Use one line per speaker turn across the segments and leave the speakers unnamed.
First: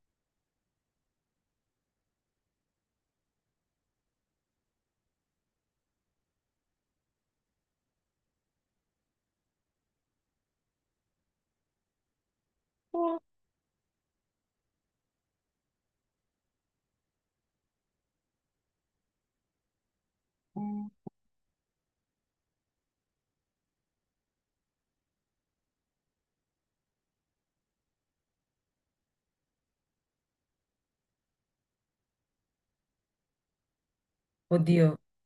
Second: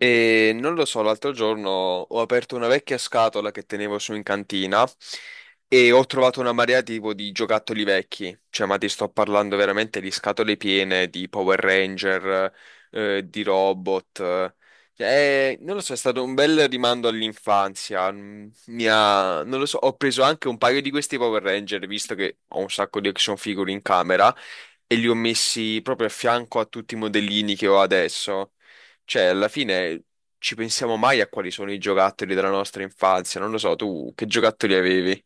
E non lo so, l'altro giorno ho aperto una vecchia scatola che tenevo su in cantina e ho trovato una marea tipo di giocattoli vecchi. Cioè, ma ti sto parlando veramente di scatole piene di Power Ranger, di robot. Cioè, non lo so, è stato un bel rimando all'infanzia. Non lo so, ho preso anche un paio di questi Power Ranger, visto che ho un sacco di action figure in camera, e li ho messi proprio a fianco a tutti i modellini che ho adesso. Cioè, alla fine ci pensiamo mai a quali sono i giocattoli della nostra infanzia? Non lo so, tu che giocattoli
Oddio,
avevi?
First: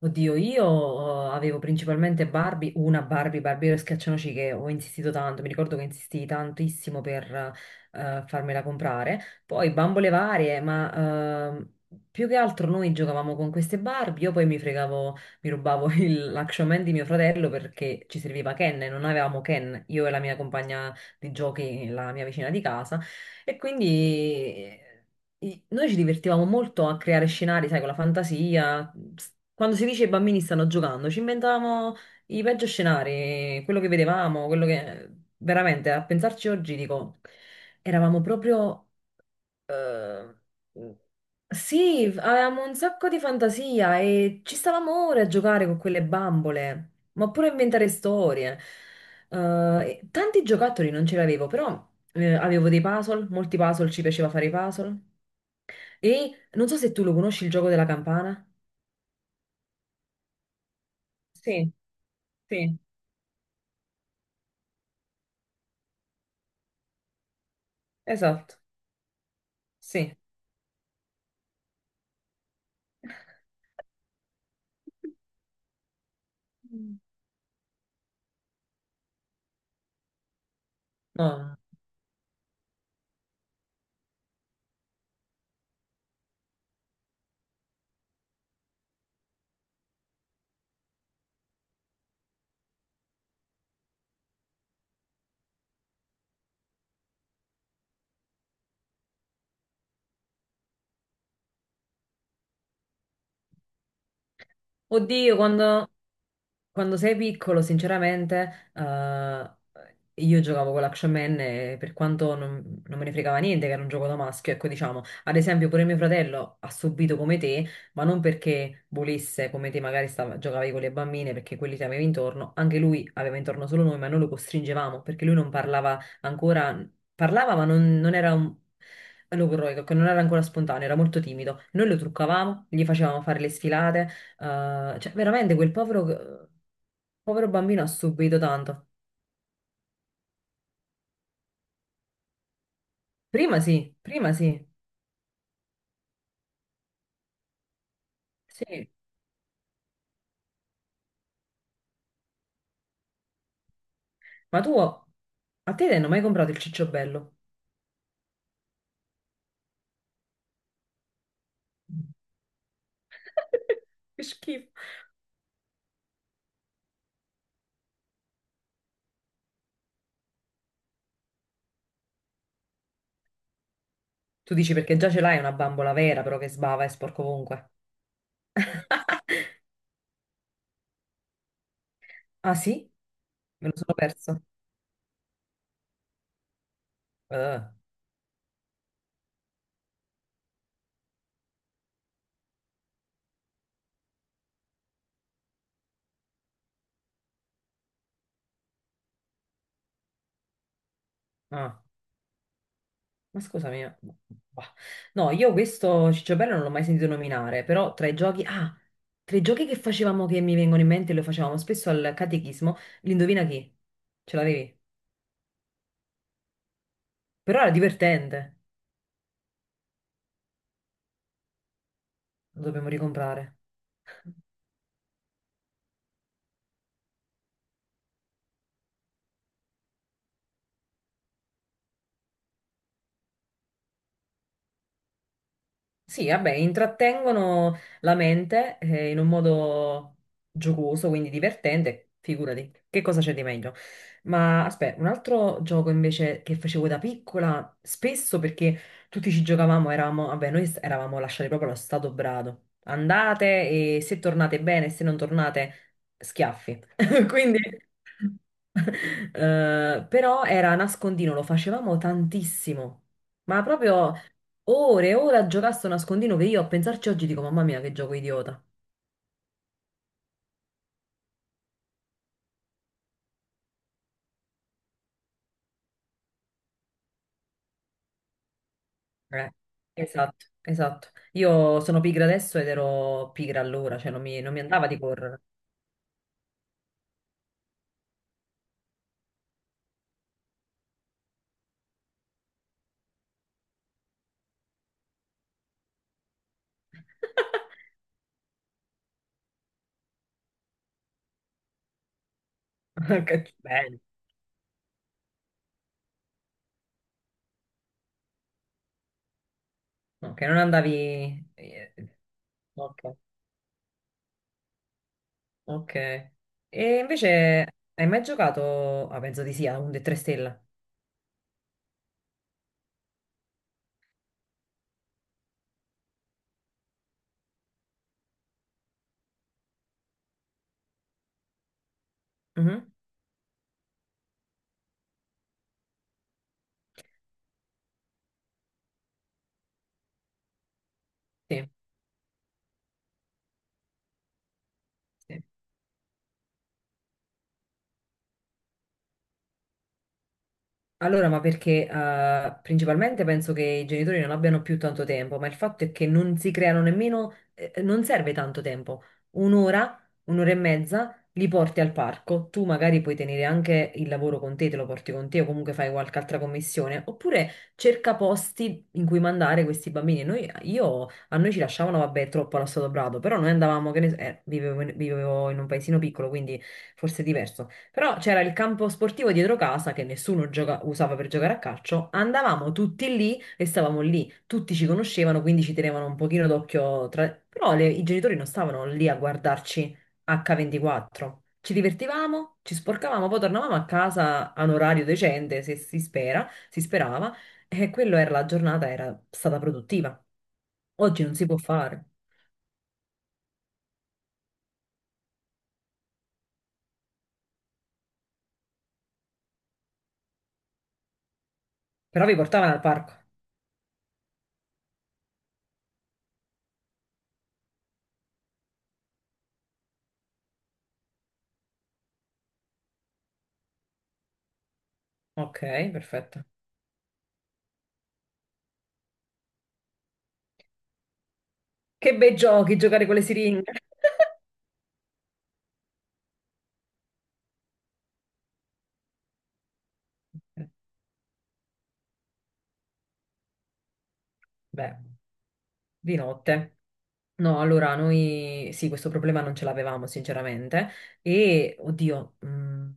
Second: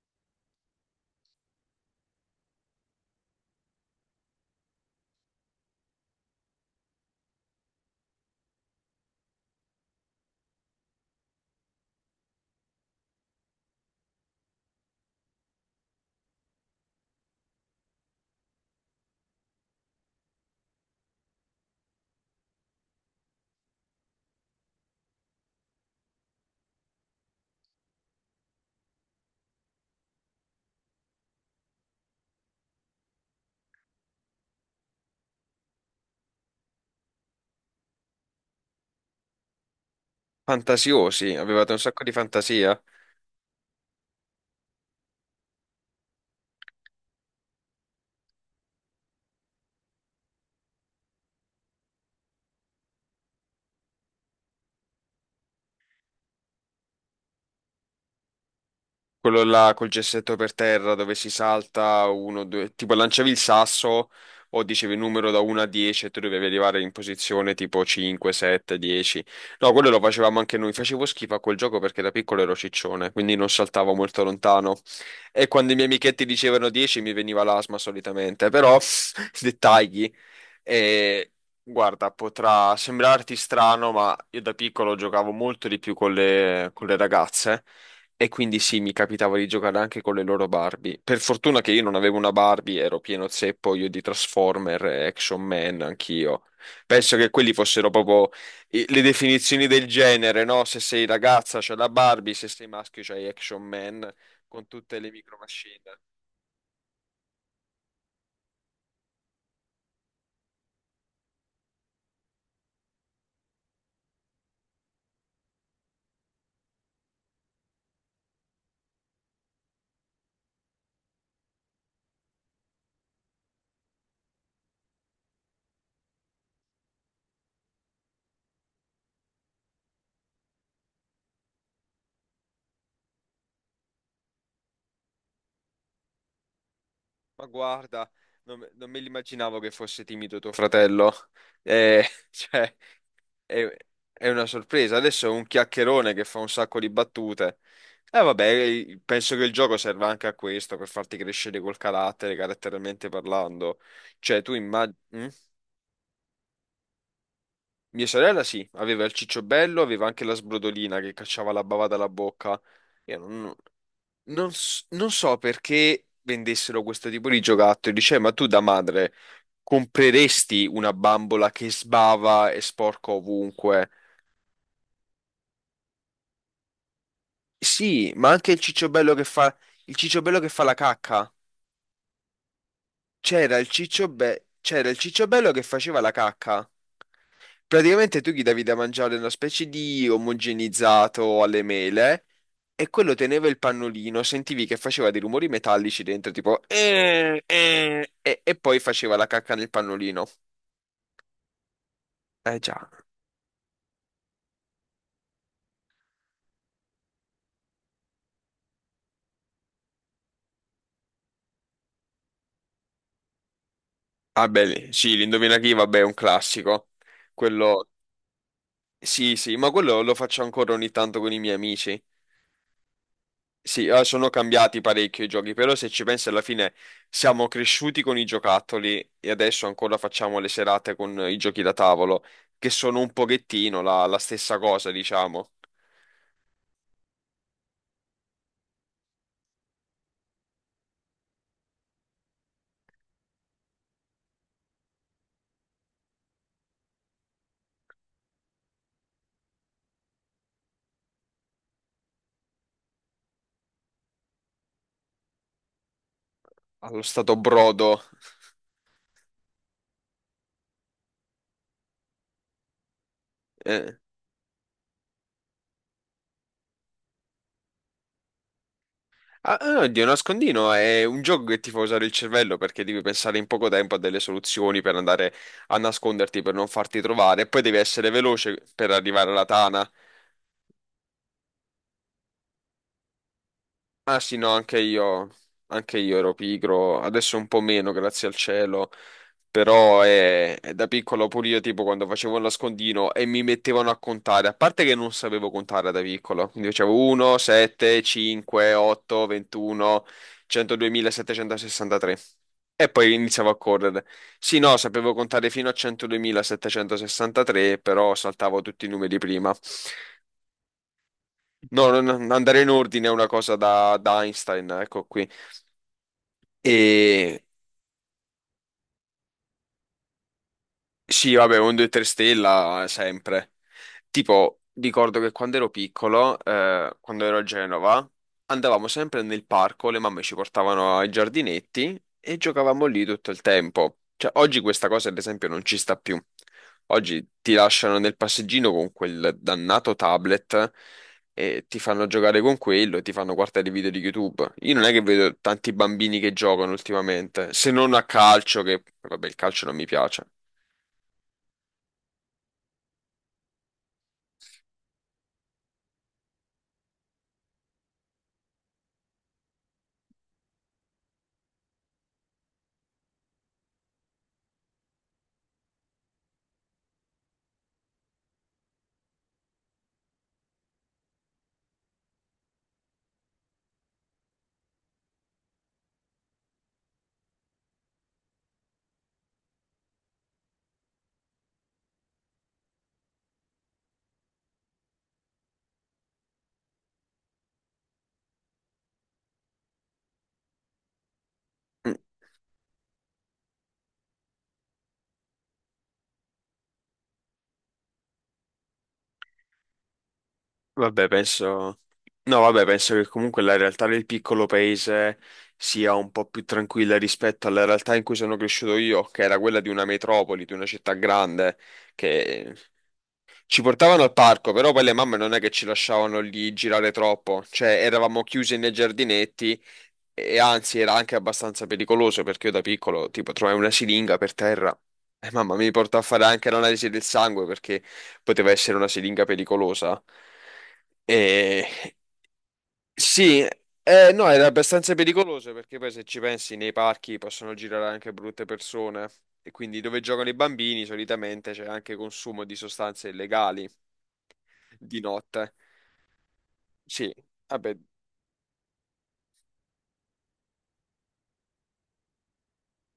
oddio, io avevo principalmente Barbie, una Barbie, Barbie e Schiaccianoci che ho insistito tanto, mi ricordo che insistii tantissimo per farmela comprare, poi bambole varie, ma più che altro noi giocavamo con queste Barbie, io poi mi fregavo, mi rubavo l'Action Man di mio fratello perché ci serviva Ken e non avevamo Ken, io e la mia compagna di giochi, la mia vicina di casa, e quindi. Noi ci divertivamo molto a creare scenari, sai, con la fantasia. Quando si dice i bambini stanno giocando, ci inventavamo i peggio scenari, quello che vedevamo, quello che veramente a pensarci oggi dico, eravamo proprio eh,
Fantasiosi, avevate un sacco
sì,
di
avevamo un
fantasia?
sacco di fantasia e ci stavamo ore a giocare con quelle bambole, ma pure a inventare storie. Eh, e tanti giocattoli non ce li avevo, però avevo dei puzzle, molti puzzle, ci piaceva fare i puzzle. E non so se tu lo conosci il gioco della campana.
Quello là col gessetto per terra dove si
Sì,
salta uno, due,
sì,
tipo lanciavi il sasso o dicevi il numero da 1 a 10 e tu dovevi arrivare in posizione tipo 5,
esatto,
7, 10. No, quello lo
sì.
facevamo anche noi. Facevo schifo a quel gioco perché da piccolo ero ciccione, quindi non saltavo molto lontano. E quando i miei amichetti dicevano
Mm.
10 mi veniva l'asma solitamente, però dettagli. E
No.
guarda, potrà sembrarti strano, ma io da piccolo giocavo molto di più con le ragazze. E quindi sì, mi capitava di giocare anche con le loro Barbie. Per fortuna che io non avevo una Barbie, ero pieno zeppo io di Transformer, e Action Man, anch'io. Penso che quelli fossero proprio le definizioni del genere, no? Se sei ragazza c'è la Barbie, se sei maschio c'hai Action Man, con tutte le micro
Oddio,
machine.
quando. Quando sei piccolo, sinceramente, io giocavo con l'Action Man e per quanto non me ne fregava niente che era un gioco da maschio, ecco, diciamo, ad esempio pure mio fratello ha subito come te, ma non perché volesse, come te magari giocavi con le bambine, perché quelli ti avevi intorno, anche lui aveva intorno solo noi, ma noi lo costringevamo, perché lui non parlava ancora, parlava ma non era un. Logorroico, che non era ancora spontaneo, era molto timido. Noi lo truccavamo, gli facevamo fare le sfilate, cioè, veramente quel povero,
Ma
povero bambino ha
guarda,
subito tanto.
non me l'immaginavo che fosse timido tuo fratello. Eh, cioè... È, è
Prima
una
sì,
sorpresa. Adesso è un chiacchierone che fa un sacco di battute. E
sì.
vabbè, penso che il gioco serva anche a questo, per farti crescere col carattere, caratterialmente parlando. Cioè, tu
Ma tu, a
immagini...
te ti hanno mai comprato il cicciobello?
Mia sorella sì, aveva il ciccio bello, aveva anche la sbrodolina che cacciava la bava dalla bocca. Io
Che schifo.
non so perché vendessero questo tipo di giocattoli. Dice, ma tu da madre compreresti una bambola che sbava e sporca ovunque?
Tu dici perché già ce l'hai una bambola vera, però che sbava e sporco ovunque.
Sì, ma anche il cicciobello che fa la cacca.
Ah sì?
C'era il
Me lo sono
cicciobello
perso.
c'era il cicciobello che faceva la cacca.
Eh,
Praticamente tu gli davi da mangiare una specie di omogenizzato alle mele e quello teneva il pannolino, sentivi che faceva dei rumori metallici dentro, tipo e poi faceva la cacca nel pannolino.
ah.
Eh già.
Ma scusami, bah. No, io questo Cicciobello non l'ho mai sentito nominare, però tra i giochi, tra i giochi che facevamo che mi vengono in mente, lo facevamo spesso al catechismo, l'indovina chi? Ce
Ah
l'avevi?
beh, sì, l'indovina chi, vabbè, è un classico.
Però era
Quello
divertente,
sì, sì, ma quello lo faccio ancora ogni tanto con i miei amici.
lo dobbiamo ricomprare.
Sì, sono cambiati parecchio i giochi, però se ci pensi alla fine siamo cresciuti con i giocattoli e adesso ancora facciamo le serate con i giochi da tavolo, che sono un pochettino la stessa cosa, diciamo,
Sì, vabbè, intrattengono la mente in un modo giocoso, quindi divertente, figurati, che cosa c'è di meglio? Ma aspetta, un altro gioco invece che facevo da piccola, spesso perché tutti ci giocavamo, eravamo, vabbè, eravamo lasciati proprio allo stato brado. Andate e se tornate bene, se non tornate, schiaffi.
allo stato
Quindi,
brodo.
però era nascondino, lo facevamo tantissimo, ma
Eh.
proprio. Ore e ore a giocasse a nascondino che io a pensarci oggi dico, mamma mia, che gioco idiota.
Ah, ah, oddio, nascondino è un gioco che ti fa usare il cervello perché devi pensare in poco tempo a delle soluzioni per andare a nasconderti, per non farti trovare, e poi devi essere veloce per arrivare alla
Eh,
tana.
esatto, esatto. Io sono pigra adesso ed ero pigra allora, cioè
Ah
non
sì,
mi,
no,
non mi andava di correre.
anche io ero pigro, adesso un po' meno, grazie al cielo, però da piccolo pure io tipo quando facevo il nascondino e mi mettevano a contare, a parte che non sapevo contare da piccolo, quindi facevo 1, 7, 5, 8, 21, 102.763 e poi iniziavo
Che
a
bene.
correre. Sì, no, sapevo contare fino a 102.763, però saltavo tutti i numeri prima.
Ok, non andavi.
No, andare in
Ok,
ordine è una cosa da Einstein, ecco qui.
ok. E
E
invece hai mai giocato. Ah, penso di sì, a un 3 stella.
Sì, vabbè, un 2-3 stella sempre. Tipo, ricordo che quando ero piccolo, quando ero a Genova, andavamo sempre nel parco, le mamme ci portavano ai giardinetti e giocavamo
Mhm,
lì tutto il tempo. Cioè, oggi questa cosa, ad esempio, non ci sta più. Oggi ti lasciano nel passeggino con quel dannato tablet e
sì,
ti fanno giocare con quello e ti fanno guardare i video di YouTube. Io non è che vedo
sì.
tanti bambini che giocano ultimamente, se non a calcio, che vabbè, il calcio non mi piace.
Allora, ma perché principalmente penso che i genitori non abbiano più tanto tempo, ma il fatto è che non si creano nemmeno, non serve tanto tempo. Un'ora, un'ora e mezza li porti al parco, tu magari puoi tenere anche il lavoro con te, te lo porti con te o comunque fai qualche altra commissione, oppure cerca posti in cui mandare questi bambini. Noi, io, a noi ci lasciavano, vabbè, troppo allo Stato Brado, però noi andavamo, che ne so- vivevo in un paesino piccolo, quindi forse è diverso. Però c'era il campo sportivo dietro casa che nessuno usava per giocare a calcio. Andavamo tutti lì e stavamo lì. Tutti ci conoscevano, quindi ci tenevano un pochino d'occhio tra. Però i genitori non stavano lì a guardarci H24. Ci divertivamo, ci sporcavamo, poi tornavamo a casa a un orario decente, se si spera, si sperava, e quello era la giornata, era stata produttiva.
Vabbè,
Oggi non si può
penso...
fare.
No, vabbè, penso che comunque la realtà del piccolo paese sia un po' più tranquilla rispetto alla realtà in cui sono cresciuto io, che era quella di una metropoli, di una città grande,
Però vi
che
portavano al parco.
ci portavano al parco, però poi le mamme non è che ci lasciavano lì girare troppo, cioè eravamo chiusi nei giardinetti e anzi, era anche abbastanza pericoloso perché io da piccolo, tipo, trovai una siringa per terra e mamma
Ok,
mi portò a fare
perfetto.
anche l'analisi del sangue perché poteva essere una siringa pericolosa. E
Che bei giochi, giocare con le
sì,
siringhe.
no, era abbastanza pericoloso perché poi se ci pensi nei parchi possono girare anche brutte persone e quindi dove giocano i bambini solitamente c'è anche consumo di sostanze illegali
Beh,
di notte.
di notte.
Sì,
No,
vabbè,
allora noi sì, questo problema non ce l'avevamo sinceramente e oddio,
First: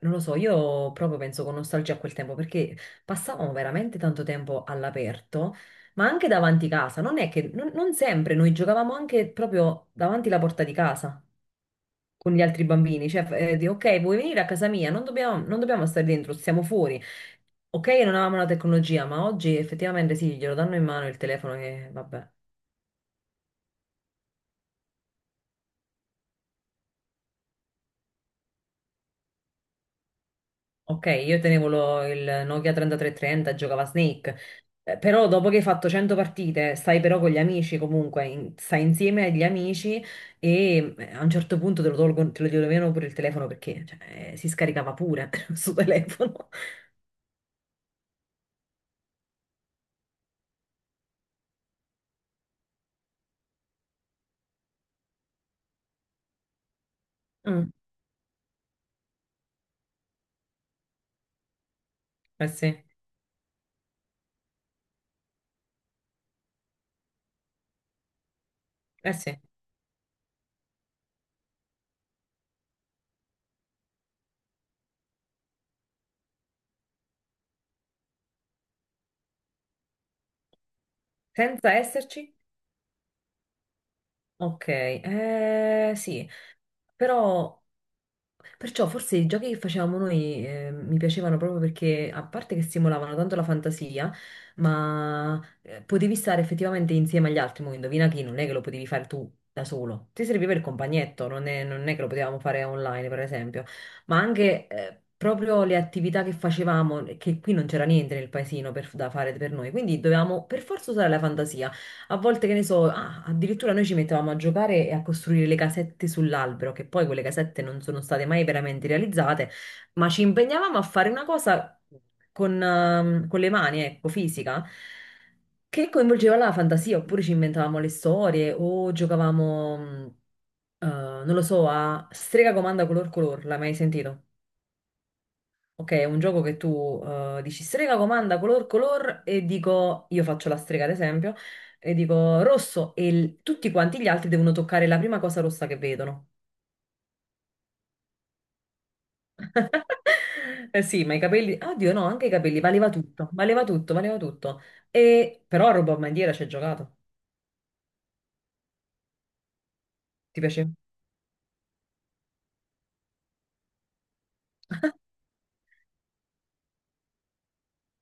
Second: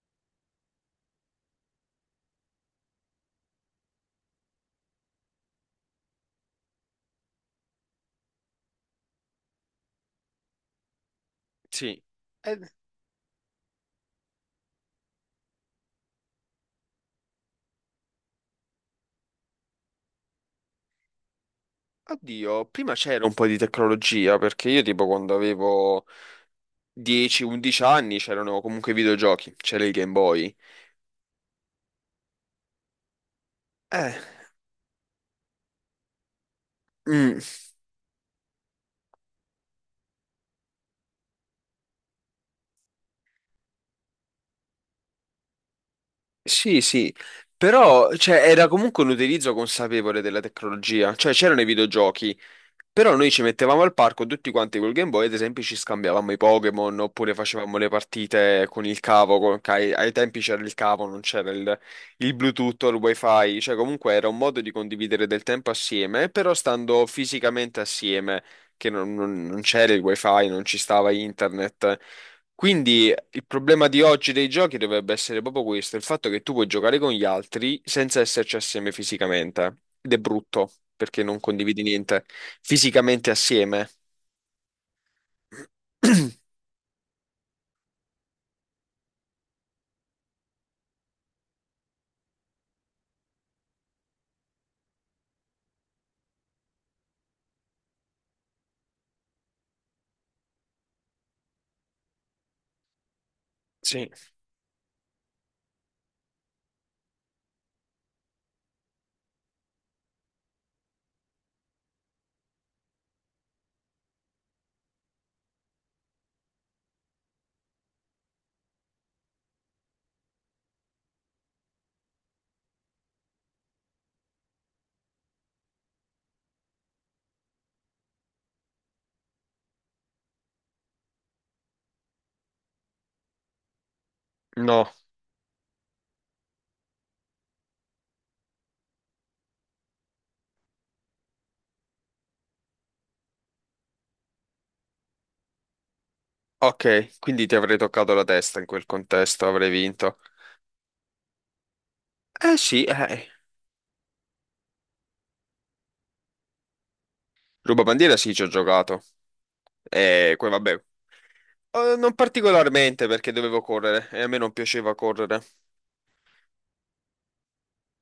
non lo so, io proprio penso con nostalgia a quel tempo perché passavamo veramente tanto tempo all'aperto, ma anche davanti casa, non è che non sempre noi giocavamo anche proprio davanti la porta di casa.
sì.
Con gli
Eh,
altri bambini, cioè di ok, vuoi venire a casa mia? Non dobbiamo, non dobbiamo stare dentro, stiamo fuori. Ok, non avevamo la tecnologia, ma oggi effettivamente sì, glielo danno in mano il telefono e vabbè.
Oddio, prima c'era un po' di tecnologia, perché io tipo quando avevo 10-11 anni c'erano comunque i videogiochi, c'era il Game Boy.
Ok, io tenevo il Nokia 3330, giocava a
Eh,
Snake. Però dopo che hai fatto 100 partite, stai però con gli
mm,
amici comunque, in- stai insieme agli amici e a un certo punto te lo tolgono, te lo togliono pure il telefono perché cioè, si scaricava pure sul telefono.
sì, sì, però cioè, era comunque un utilizzo consapevole della tecnologia, cioè c'erano i videogiochi. Però noi ci mettevamo al parco tutti quanti col Game Boy, ad esempio ci scambiavamo i Pokémon oppure
Mm,
facevamo le partite con il cavo, che ai tempi c'era il cavo, non c'era il
eh
Bluetooth
sì,
o il Wi-Fi, cioè comunque era un modo di condividere del tempo assieme, però stando fisicamente assieme, che
eh sì.
non c'era il Wi-Fi, non ci stava internet. Quindi il problema di oggi dei giochi dovrebbe essere proprio questo, il fatto che tu puoi giocare con gli altri senza esserci assieme fisicamente. Ed è brutto, perché non
Senza
condividi niente
esserci.
fisicamente assieme.
Ok, sì, però perciò forse i giochi che facevamo noi mi piacevano proprio perché a parte che stimolavano tanto la fantasia, ma potevi stare effettivamente insieme agli altri, mo indovina chi, non è che lo potevi fare tu da solo, ti serviva il compagnetto, non è che lo potevamo fare online per esempio,
Sì,
ma anche proprio le attività che facevamo, che qui non c'era niente nel paesino da fare per noi, quindi dovevamo per forza usare la fantasia. A volte, che ne so, ah, addirittura noi ci mettevamo a giocare e a costruire le casette sull'albero, che poi quelle casette non sono state mai veramente realizzate, ma ci impegnavamo a fare una cosa con le mani, ecco, fisica, che coinvolgeva la fantasia, oppure ci inventavamo le storie o giocavamo, non lo so, a strega comanda color color, l'hai mai sentito?
no.
Ok, è un gioco che tu dici strega comanda color color e dico, io faccio la strega ad esempio, e dico rosso e tutti quanti gli altri devono toccare la prima cosa rossa che vedono.
Ok, quindi ti avrei toccato la testa in quel contesto, avrei vinto.
Eh sì, ma i capelli, oddio no, anche i
Eh
capelli,
sì,
valeva
eh.
tutto, valeva tutto, valeva tutto. E però a ruba bandiera ci hai giocato,
Rubabandiera sì, ci ho giocato. E
ti
poi
piace?
vabbè, non particolarmente perché dovevo correre e a me non piaceva correre.